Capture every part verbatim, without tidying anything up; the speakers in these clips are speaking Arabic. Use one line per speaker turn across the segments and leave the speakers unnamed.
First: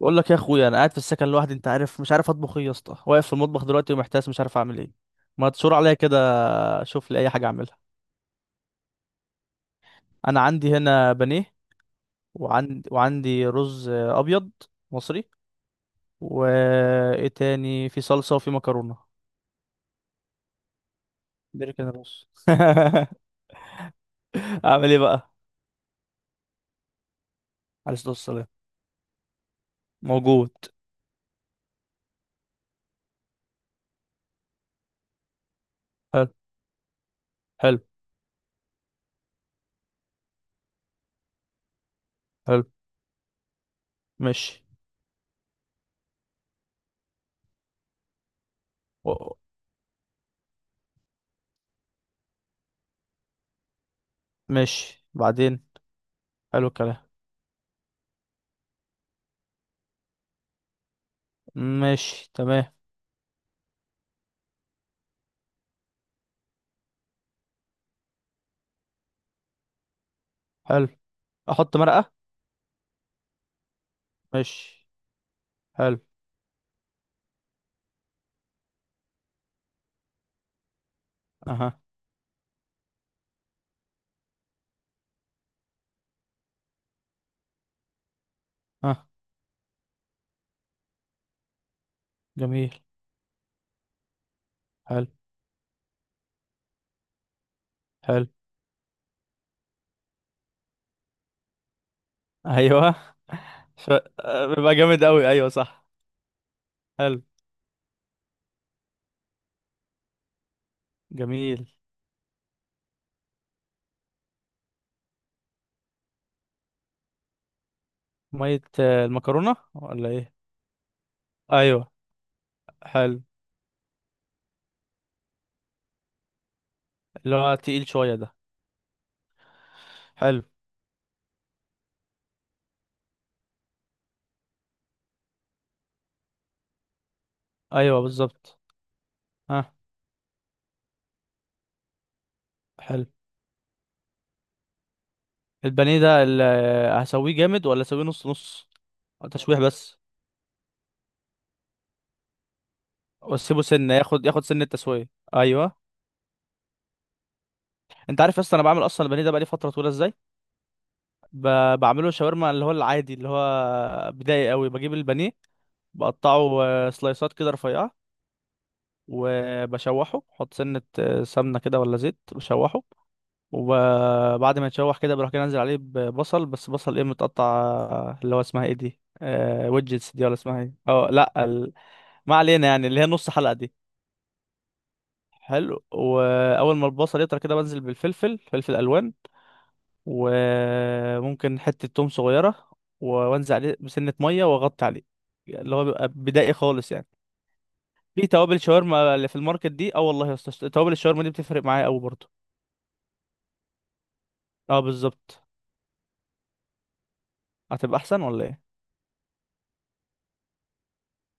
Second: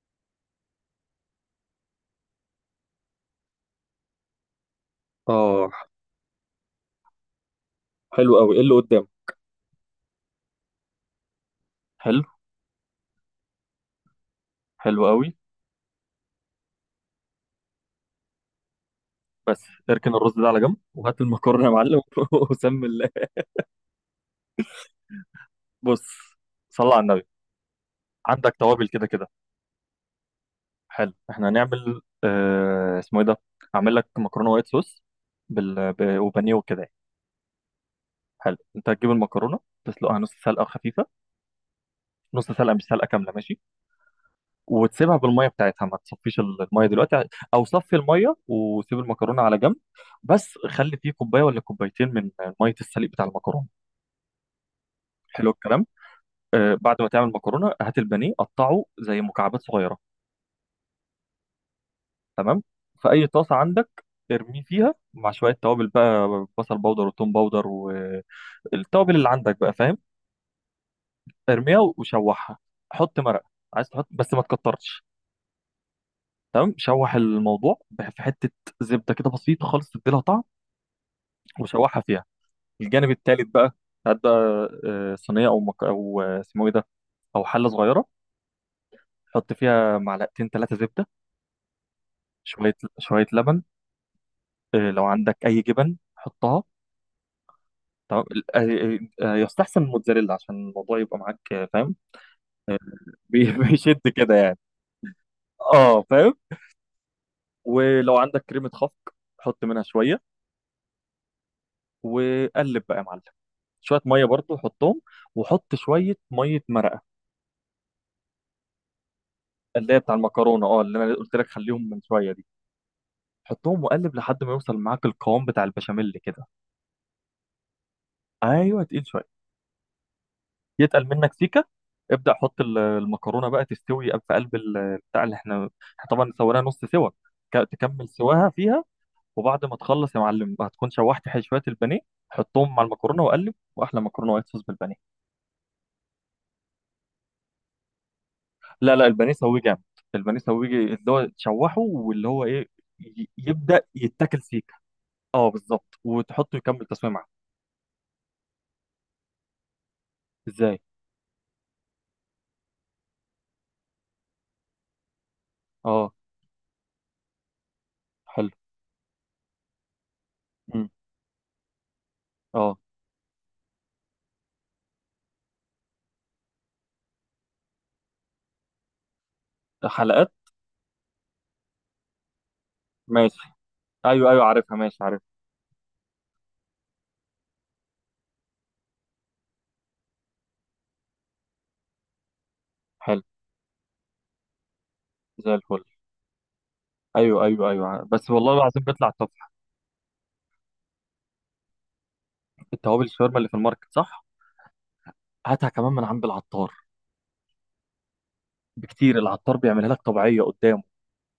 بقول لك يا اخويا، انا قاعد في السكن لوحدي. انت عارف مش عارف اطبخ ايه يا اسطى. واقف في المطبخ دلوقتي ومحتاس مش عارف اعمل ايه. ما
اه،
تشور عليا كده. شوف لي اي حاجه اعملها.
حلو قوي. ايه اللي قدام؟
انا عندي هنا بانيه.
حلو.
وعندي وعندي رز ابيض.
حلو
مصري.
قوي.
وايه تاني؟ في صلصه وفي مكرونه.
بس اركن الرز ده على جنب وهات المكرونه يا
بركن
معلم.
الرز.
وسم الله.
اعمل ايه بقى؟
بص، صلى على النبي.
عليه الصلاه والسلام.
عندك توابل كده كده؟
موجود.
حلو، احنا هنعمل آه اسمه ايه ده، هعمل لك مكرونه وايت صوص بال... ب...
حلو.
وبانيه وكده يعني.
حلو.
حلو. انت هتجيب المكرونه تسلقها نص سلقه خفيفه، نص
حلو.
سلقه مش سلقه كامله، ماشي.
ماشي.
وتسيبها بالميه بتاعتها، ما تصفيش الميه دلوقتي، او صفي الميه وسيب
و-
المكرونه على جنب، بس خلي فيه كوبايه ولا كوبايتين من ميه السليق بتاع المكرونه.
ماشي
حلو
بعدين.
الكلام.
حلو
آه بعد
الكلام.
ما تعمل مكرونه هات البانيه قطعه زي مكعبات صغيره.
ماشي
تمام.
تمام.
في اي طاسه عندك ارميه فيها مع شويه توابل بقى، بصل باودر وتوم باودر والتوابل اللي عندك بقى، فاهم؟
حلو. احط
ارميها
مرقه؟
وشوحها. حط مرقه، عايز تحط بس ما
ماشي.
تكترش.
حلو.
تمام، شوح الموضوع بح- في حته زبده كده بسيطه خالص تديلها طعم،
اها.
وشوحها فيها. الجانب التالت بقى، هات بقى آه، صينيه او مك... او آه، اسمه ايه ده، او حله صغيره.
اه.
حط فيها معلقتين ثلاثه زبده،
جميل.
شويه شويه لبن، آه، لو
حلو.
عندك اي جبن حطها. تمام.
حلو.
آه، آه، آه، يستحسن الموتزاريلا عشان الموضوع يبقى معاك، آه، فاهم؟ آه،
ايوه.
بي-
ف...
بيشد كده
آه،
يعني.
بيبقى جامد قوي، ايوه صح.
اه فاهم.
حلو.
ولو عندك كريمة خفق حط منها شوية،
جميل.
وقلب بقى يا معلم. شوية مية برضو حطهم، وحط شوية مية مرقة،
مية آه، المكرونة،
اللي هي
ولا
بتاع
ايه؟
المكرونة، اه اللي انا قلت لك خليهم
ايوه.
من شوية دي،
حلو.
حطهم وقلب لحد ما يوصل معاك القوام بتاع البشاميل كده.
اللي هو تقيل شوية ده؟
ايوه، تقيل شوية،
حلو.
يتقل منك سيكه ابدا. حط ال- المكرونه بقى تستوي في قلب ال- بتاع اللي احنا، احنا طبعا سويناها نص سوا، ك-
ايوه
تكمل سواها
بالظبط.
فيها. وبعد ما
ها.
تخلص يا معلم هتكون شوحت ح- شويه البانيه، حطهم مع
حلو.
المكرونه وقلب، واحلى مكرونه وايت صوص بالبانيه.
البانيه ده ال- آه، هسويه جامد ولا اسويه نص نص؟
لا، لا، البانيه
تشويح
سويه جامد.
بس.
البانيه سويه اللي هو تشوحه واللي هو ايه، ي-
واسيبه
يبدا
سنة ياخد
يتاكل
ياخد سنة
سيكه.
تسوية؟
اه
ايوه.
بالظبط، وتحطه يكمل تسويه معاه.
انت عارف اصلا انا بعمل اصلا البانيه ده بقالي فترة طويلة ازاي؟
ازاي؟
ب... بعمله شاورما، اللي هو العادي، اللي هو بدائي قوي. بجيب البانيه،
اه.
بقطعه آه، سلايسات كده رفيعة.
حلو.
وبشوحه، بحط سنة
مم.
آه، سمنة كده ولا زيت،
اه
بشوحه. وبعد ما يتشوح كده، بروح كده انزل عليه ببصل، بس بصل ايه؟ متقطع آه، اللي هو اسمها ايه دي؟ آه ويدجتس دي،
حلقات.
ولا اسمها ايه؟ اه لا ال... ما علينا. يعني اللي هي نص
ماشي،
حلقة دي.
ايوه ايوه، عارفها، ماشي، عارف.
حلو. واول ما البصل يطرى كده بنزل بالفلفل، فلفل الوان. وممكن حتة توم صغيرة. و-
حلو،
وانزل عليه بسنة مية واغطي عليه.
زي
اللي
الفل.
هو بيبقى بدائي خالص يعني.
ايوه ايوه ايوه،
في
بس والله
توابل
العظيم بيطلع
شاورما
تحفه.
اللي في الماركت دي، اه والله يا اسطى، توابل الشاورما دي بتفرق معايا قوي برضه.
التوابل الشاورما اللي في الماركت، صح؟
اه بالظبط.
هاتها كمان من عند العطار
هتبقى احسن ولا ايه؟
بكتير، العطار بيعملها لك طبيعيه قدامه.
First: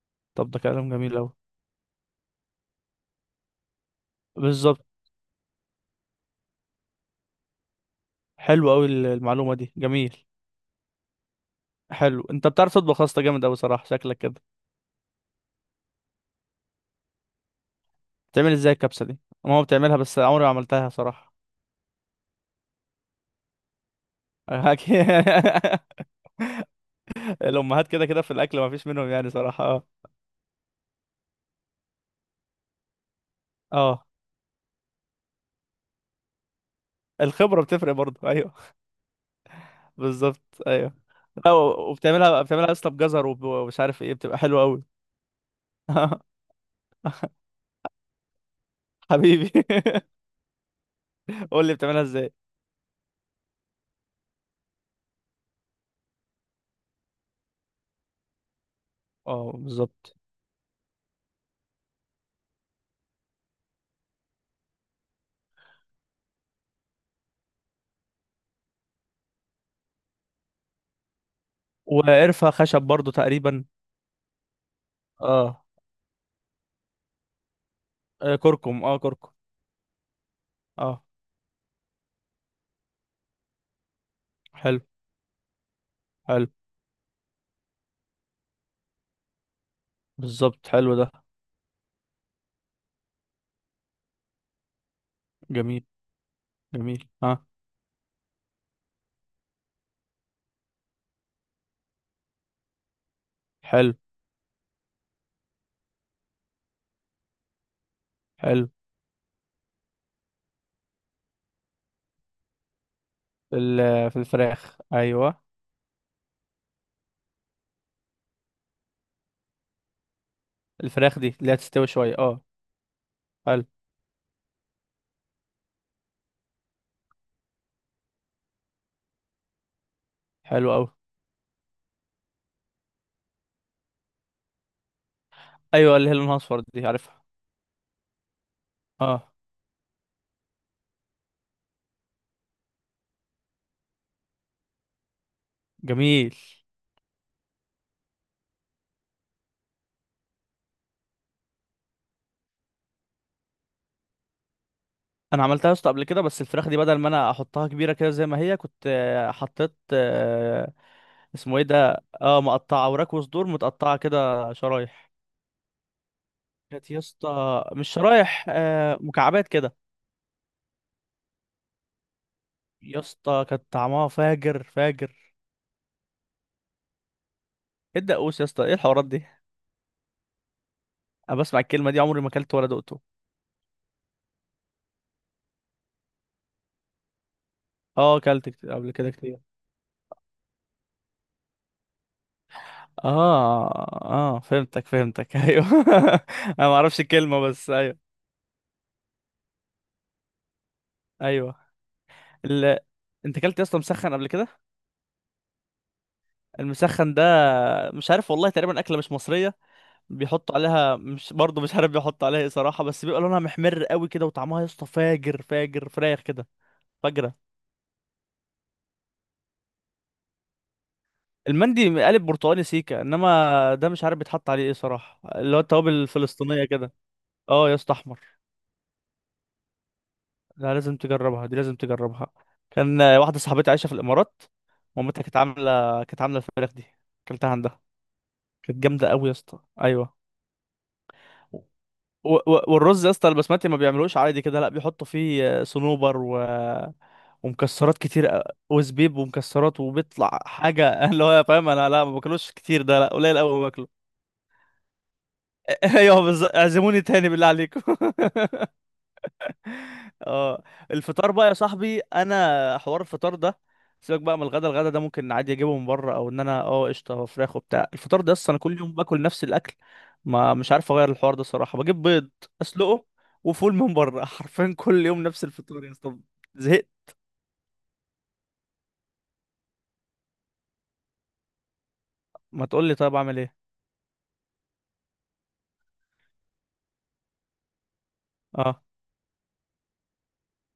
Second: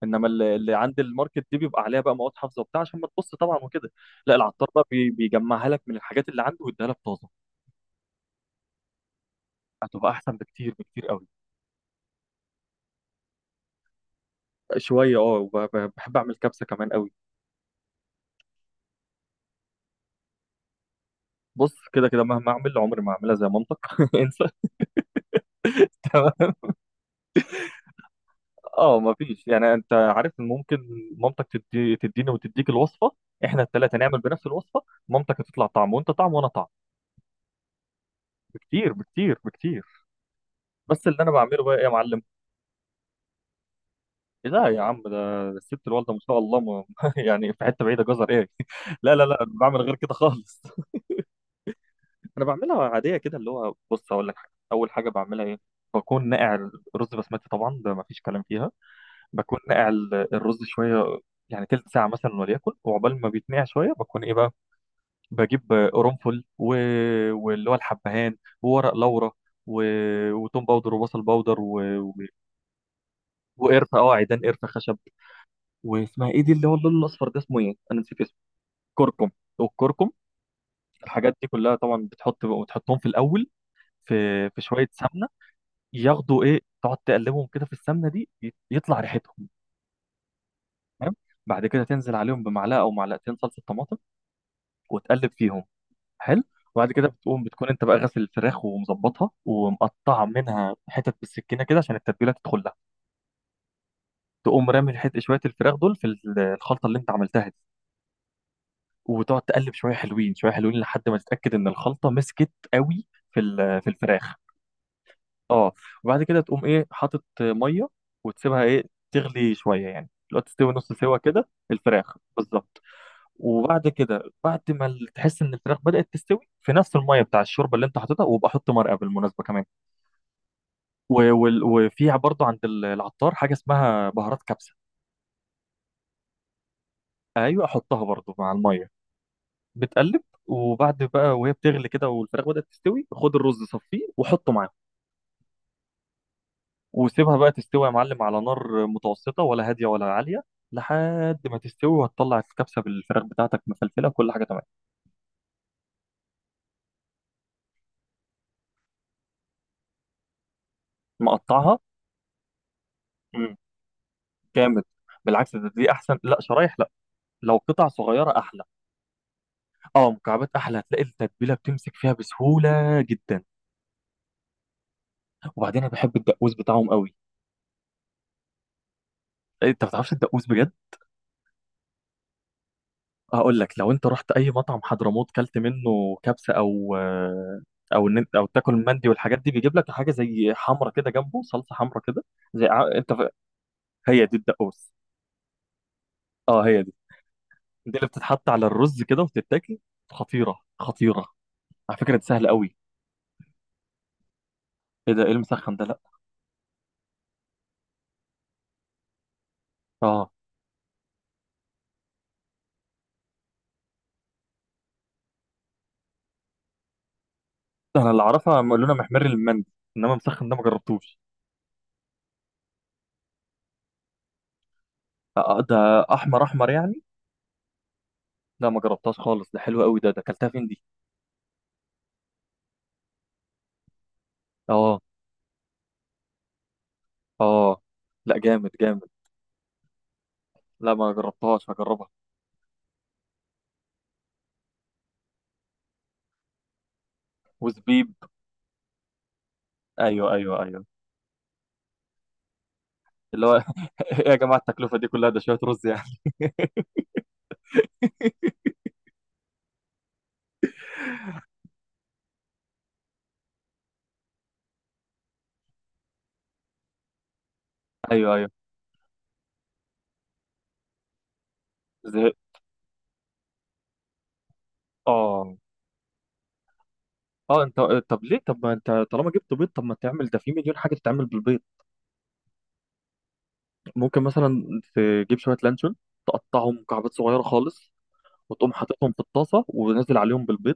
انما
طب
اللي
ده
اللي
كلام
عند
جميل قوي.
الماركت دي بيبقى عليها بقى مواد حافظه وبتاع، عشان ما تبص طبعا وكده. لا، العطار
بالظبط.
بقى بي- بيجمعها لك من الحاجات اللي عنده ويديها لك طازه.
حلو قوي المعلومه دي،
هتبقى
جميل.
احسن بكتير، بكتير قوي.
حلو، انت بتعرف تطبخ يا اسطى جامد قوي صراحه شكلك كده.
شويه، اه وب- ب- بحب اعمل كبسه كمان قوي.
بتعمل ازاي الكبسه دي؟ ماما بتعملها بس عمري ما عملتها صراحه.
بص، كده كده مهما اعمل عمري ما اعملها زي مامتك انسى.
أكيد. الامهات كده كده في الاكل ما فيش
اه
منهم يعني
مفيش،
صراحه،
يعني
اه.
انت عارف إن ممكن مامتك تدي تديني وتديك الوصفه، احنا الثلاثه
اه.
نعمل بنفس الوصفه، مامتك هتطلع طعم وانت طعم وانا طعم.
الخبره بتفرق برضه. ايوه.
بكتير، بكتير، بكتير.
بالظبط، ايوه.
بس اللي انا
لا،
بعمله بقى ايه يا معلم؟
وبتعملها بتعملها يا اسطى بجزر وب- ومش عارف ايه، بتبقى حلوه
لا يا
قوي.
عم، ده الست الوالده ما شاء الله، ما يعني في حته بعيده، جزر ايه؟ لا لا لا،
حبيبي
بعمل غير كده خالص.
قول لي بتعملها ازاي.
انا بعملها عاديه كده، اللي هو بص اقول لك حاجه، اول حاجه بعملها ايه، بكون ناقع الرز بسمتي طبعا، ده مفيش كلام فيها.
اه
بكون ناقع
بالظبط.
ال- الرز شويه، يعني تلت ساعه مثلا وليكن، وعقبال ما بيتنقع شويه بكون ايه بقى، بجيب قرنفل و... واللي هو الحبهان وورق لورا، و... وتوم باودر وبصل باودر و... و...
وقرفة خشب برضو تقريبا.
وقرفه، اه، عيدان قرفه خشب.
اه.
واسمها ايه دي اللي هو اللون الاصفر ده، اسمه ايه؟ انا نسيت
آه،
اسمه.
كركم، اه كركم.
كركم، والكركم.
اه.
الحاجات دي كلها طبعا بتحط بتحطهم في الاول في في
حلو.
شويه سمنه، ياخدوا
حلو.
ايه، تقعد تقلبهم كده في السمنه دي، ي- يطلع ريحتهم.
بالظبط حلو ده.
تمام، بعد كده تنزل عليهم بمعلقه او معلقتين صلصه طماطم وتقلب فيهم.
جميل.
حلو. وبعد كده
جميل،
بتقوم،
اه.
بتكون انت بقى غاسل الفراخ ومظبطها ومقطع منها حتت بالسكينه كده عشان التتبيله تدخل لها،
حلو.
تقوم رامي الحت شويه الفراخ دول في ال- الخلطه اللي انت عملتها دي،
حلو.
وتقعد تقلب شويه حلوين، شويه حلوين، لحد ما تتاكد ان الخلطه مسكت قوي في
في
ال- في
ال- في
الفراخ.
الفراخ، ايوه.
اه. وبعد كده تقوم ايه، حاطط ميه وتسيبها ايه، تغلي شويه، يعني لو تستوي نص سوا
الفراخ دي
كده
اللي هتستوي
الفراخ
شويه، اه.
بالظبط.
حلو.
وبعد كده بعد ما ال- تحس ان الفراخ بدأت تستوي، في نفس الميه بتاع الشوربه اللي انت حاططها، وابقى حط مرقه بالمناسبه كمان.
حلو قوي.
و- وال- وفيها برضو عند ال- العطار حاجة اسمها بهارات كبسة.
ايوه، اللي هي لونها اصفر دي، عارفها.
أيوة، أحطها برضو مع المية،
اه.
بتقلب. وبعد بقى، وهي بتغلي كده والفراخ بدأت تستوي، خد الرز صفيه وحطه معاهم،
جميل.
وسيبها بقى تستوي يا معلم على نار متوسطة ولا هادية ولا عالية، لحد ما تستوي، وهتطلع الكبسة بالفراخ بتاعتك مفلفلة، كل حاجة تمام.
انا عملتها يا اسطى قبل كده، بس الفراخ دي بدل ما انا احطها كبيره كده زي ما هي، كنت آه، حطيت آه، اسمه ايه
مقطعها.
ده؟ اه، مقطعه. وراك وصدور
مم.
متقطعه كده
جامد،
شرايح.
بالعكس ده، دي أحسن، لا شرايح لا،
كانت يا
لو
اسطى
قطع
مش
صغيرة
شرايح،
أحلى.
آه مكعبات كده.
اه، مكعبات أحلى، هتلاقي التتبيلة بتمسك فيها
يا
بسهولة جدا.
اسطى كانت طعمها فاجر فاجر.
وبعدين أنا بحب الدقوس بتاعهم قوي.
ايه الدقوس يا اسطى؟ ايه الحوارات دي؟
إيه، انت ما بتعرفش الدقوس بجد؟
انا بسمع الكلمه دي عمري ما اكلت ولا دقته.
هقول لك، لو انت رحت اي مطعم حضرموت كلت منه كبسه او، آه، او
اه،
إن أنت- او
اكلت كت-
تاكل
قبل
مندي
كده
والحاجات
كتير.
دي، بيجيب لك حاجه زي حمرة كده جنبه، صلصه حمرة كده، زي ع- انت ف...
اه.
هي دي
اه فهمتك
الدقوس.
فهمتك. ايوه.
اه
انا ما
هي دي،
اعرفش الكلمه بس،
دي
ايوه.
اللي بتتحط على الرز كده وتتاكل، خطيره، خطيره.
ايوه.
على فكره دي سهله قوي.
ال... انت اكلت يا اسطى مسخن قبل كده؟
ايه ده ايه المسخن ده؟ لا.
المسخن ده، مش عارف والله، تقريبا اكله مش مصريه.
اه
بيحطوا عليها، مش برضه مش عارف بيحطوا عليها ايه صراحه، بس بيبقى لونها محمر قوي كده وطعمها يا اسطى فاجر فاجر، فراخ كده. فجرة.
انا اللي اعرفها لونها محمر المندي، انما مسخن ده ما جربتوش.
المندي قالب برتقاني سيكا، انما ده مش عارف بيتحط عليه ايه صراحه،
آه،
اللي هو
آه، ده
التوابل
احمر
الفلسطينيه
احمر
كده.
يعني.
اه يا اسطى، احمر.
لا ما جربتهاش خالص، ده حلو قوي ده ده اكلتها فين
ده
دي؟
لازم تجربها، دي لازم تجربها. كان آه، واحده صاحبتي عايشه في الامارات.
اه.
مامتها كانت عامله كانت عامله الفراخ دي. اكلتها عندها.
اه. لا جامد،
كانت
جامد.
جامده قوي يا اسطى، ايوه.
لا ما جربتهاش، هجربها.
و... و... والرز يا اسطى البسمتي ما بيعملوش عادي كده، لا بيحطوا فيه آه، صنوبر و... ومكسرات
وزبيب.
كتير أ- وزبيب ومكسرات،
ايوه
وبيطلع
ايوه ايوه،
حاجه اللي هو فاهم. انا لا ما باكلوش كتير ده، لا قليل
اللي هو
قوي.
ايه يا جماعه التكلفه دي كلها، ده شويه رز يعني.
ايوه بالظبط، اعزموني تاني بالله عليكم. اه. الفطار بقى يا صاحبي، انا حوار الفطار ده. سيبك بقى من الغدا. الغدا ده ممكن عادي اجيبه من بره، او ان انا، اه قشطه، هو فراخ وبتاع. الفطار ده
ايوه، ايوه.
اصلا انا كل يوم باكل نفس الاكل. ما مش عارف اغير الحوار ده الصراحه، بجيب بيض
زهق.
اسلقه وفول من بره. حرفيا كل يوم نفس
اه.
الفطار يا اسطى. زهقت.
اه انت، طب ليه؟ طب ما انت طالما جبت بيض، طب ما تعمل، ده في مليون حاجه تتعمل بالبيض.
ما تقول لي طيب اعمل ايه؟
ممكن مثلا تجيب شويه لانشون، تقطعهم مكعبات صغيره خالص، وتقوم
اه.
حاططهم في الطاسه ونازل عليهم بالبيض.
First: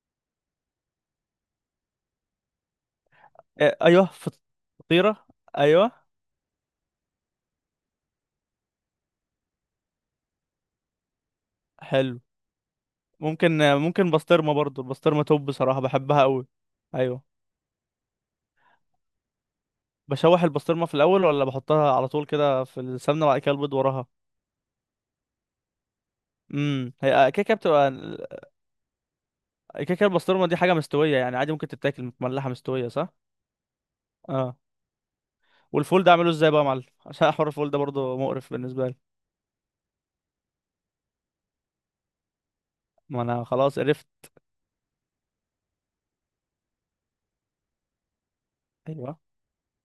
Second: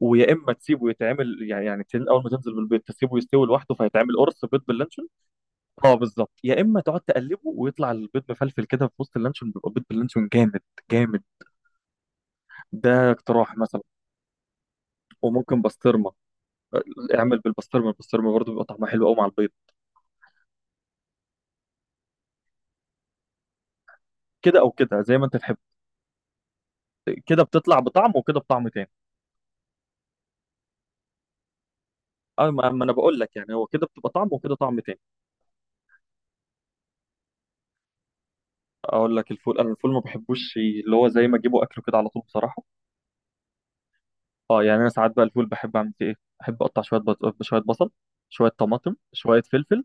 ويا اما تسيبه يتعمل، يعني يعني تن- اول ما تنزل بالبيض تسيبه يستوي لوحده،
إيه، ايوه
فيتعمل
فط-
قرص بيض باللانشون.
فطيره. ايوه.
اه بالظبط، يا اما تقعد تقلبه ويطلع البيض مفلفل كده في وسط اللانشون، بيبقى بيض باللانشون جامد، جامد.
حلو.
ده اقتراح
ممكن
مثلا.
ممكن بسطرمه برضو. البسطرمه توب
وممكن
بصراحه،
بسطرمه،
بحبها قوي. ايوه.
اعمل بالبسطرمه، البسطرمه برضه بيبقى طعمها حلو قوي مع البيض.
بشوح البسطرمه في الاول، ولا بحطها على طول كده في السمنه وبعد كده البيض وراها؟
كده او كده زي ما انت تحب،
امم هي
كده
كيكه
بتطلع
بتبقى.
بطعم وكده بطعم تاني.
كيكه البسطرمه دي حاجه مستويه يعني، عادي ممكن تتاكل متملحه
اه، ما ما
مستويه
انا
صح؟
بقول لك يعني، هو كده بتبقى طعم وكده
اه.
طعم تاني.
والفول ده اعمله ازاي بقى يا معلم؟ عشان حوار الفول ده برضو مقرف بالنسبه لي.
اقول لك الفول، انا الفول ما بحبوش اللي هو زي ما اجيبه اكله كده على طول بصراحه.
ما انا خلاص عرفت.
اه يعني، انا ساعات بقى الفول بحب اعمل فيه ايه، بحب اقطع شويه بط... شويه بصل، شويه طماطم،
ايوه،
شويه فلفل،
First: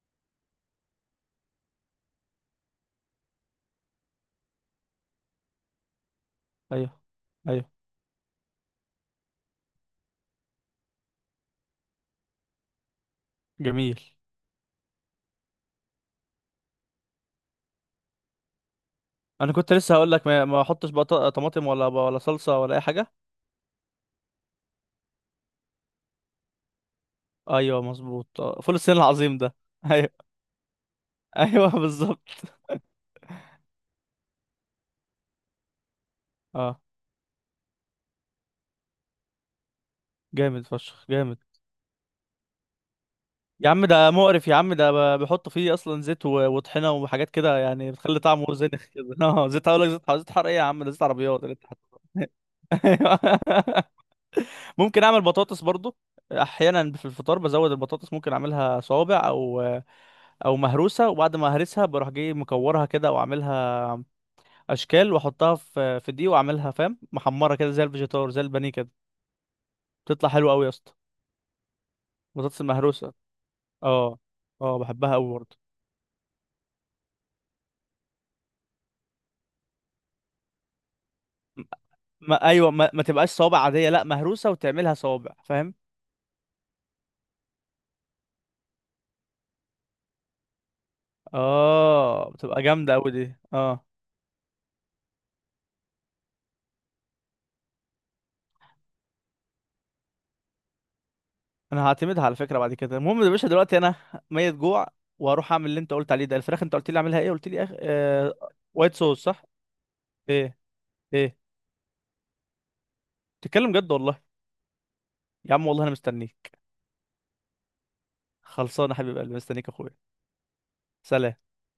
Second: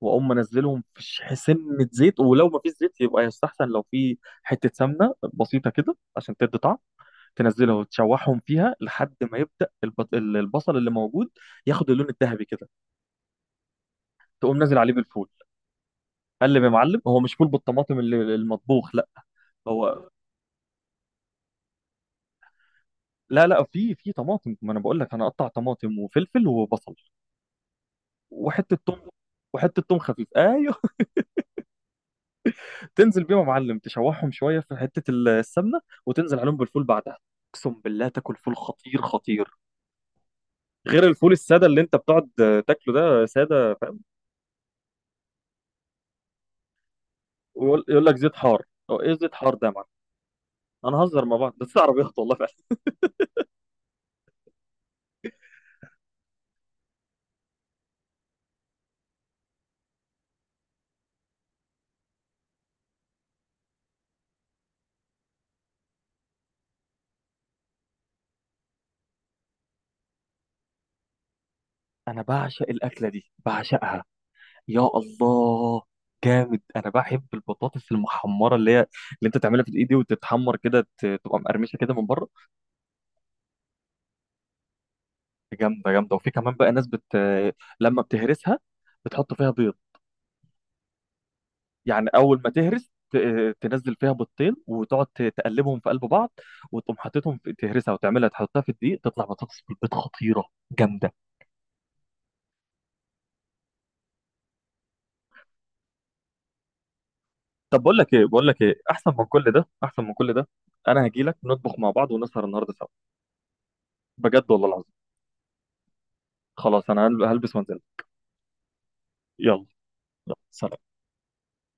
واقوم منزلهم في ش- سنه زيت، ولو ما فيش زيت يبقى يستحسن لو في حته سمنه بسيطه كده عشان تدي طعم،
ايوه، ايوه.
تنزلها وتشوحهم فيها لحد ما يبدا الب- ال- البصل اللي موجود ياخد اللون الذهبي كده،
جميل.
تقوم نازل عليه بالفول، قلب يا معلم. هو مش فول بالطماطم اللي- المطبوخ، لا.
انا كنت لسه
هو
هقول لك ما ما احطش بقى ط- طماطم ولا ولا صلصه، ولا اي حاجه.
لا لا، في، في طماطم، ما انا بقول لك، انا اقطع طماطم وفلفل وبصل
ايوه مظبوط، آه، فول
وحته
الصين
توم،
العظيم ده.
وحته توم خفيف،
ايوه.
ايوه.
ايوه بالظبط.
تنزل بيهم يا معلم، تشوحهم شويه في حته ال- السمنه، وتنزل عليهم
اه.
بالفول بعدها، اقسم بالله تاكل فول خطير، خطير،
جامد
غير
فشخ
الفول
جامد.
الساده اللي انت بتقعد تاكله ده
يا
ساده،
عم
فاهم.
ده مقرف، يا عم ده ب- بيحطوا فيه اصلا زيت و- وطحينه وحاجات كده
ويقول
يعني
يقول لك
بتخلي
زيت
طعمه
حار،
زينخ
هو
كده.
ايه زيت
اه
حار ده
زيت،
يا
هقول
معلم؟
لك زيت. زيت حر؟ ايه يا عم ده؟
انا
زيت
هزر مع
عربيات اللي
بعض
انت
بس
حاطه.
عربيات والله فعلا.
أيوة. ممكن اعمل بطاطس برضو. احيانا في الفطار بزود البطاطس، ممكن اعملها صوابع او او مهروسه، وبعد ما اهرسها بروح جاي مكورها كده واعملها اشكال، واحطها في في دي واعملها فاهم، محمره كده زي الفيجيتار، زي البانيه كده. بتطلع حلوه قوي يا اسطى.
انا
البطاطس
بعشق الاكله
المهروسه.
دي، بعشقها.
اه. اه
يا
بحبها قوي برضو.
الله، جامد. انا بحب البطاطس المحمره، اللي هي اللي انت تعملها في الايد دي وتتحمر كده، ت- تبقى مقرمشه كده من بره.
ما ايوه، ما, ما تبقاش صوابع عاديه، لا مهروسه وتعملها صوابع فاهم.
جامده، جامده. وفي كمان بقى ناس بت، لما بتهرسها بتحط فيها بيض، يعني
اه
اول ما
بتبقى
تهرس
جامده قوي دي،
ت-
اه.
تنزل فيها بيضتين وتقعد ت- تقلبهم في قلب بعض، وتقوم حاططهم في تهرسها وتعملها، تحطها في الدقيق، تطلع بطاطس بالبيض خطيره، جامده.
انا هعتمدها على فكره بعد كده. المهم يا باشا دلوقتي انا ميت جوع، واروح اعمل اللي انت قلت عليه ده. الفراخ انت قلت لي اعملها ايه؟ قلت لي أخ...
طب بقول لك ايه،
آه...
بقول لك ايه
وايت
احسن
صوص
من
صح؟
كل ده، احسن من كل ده،
ايه؟
انا هجي لك
ايه؟
نطبخ مع بعض ونسهر النهارده سوا.
تتكلم جد والله؟
بجد والله العظيم.
يا عم والله انا مستنيك.
خلاص انا هل- هلبس وانزل.
خلصانه حبيب قلبي
يلا.
مستنيك يا اخويا.
يلا سلام.
سلام.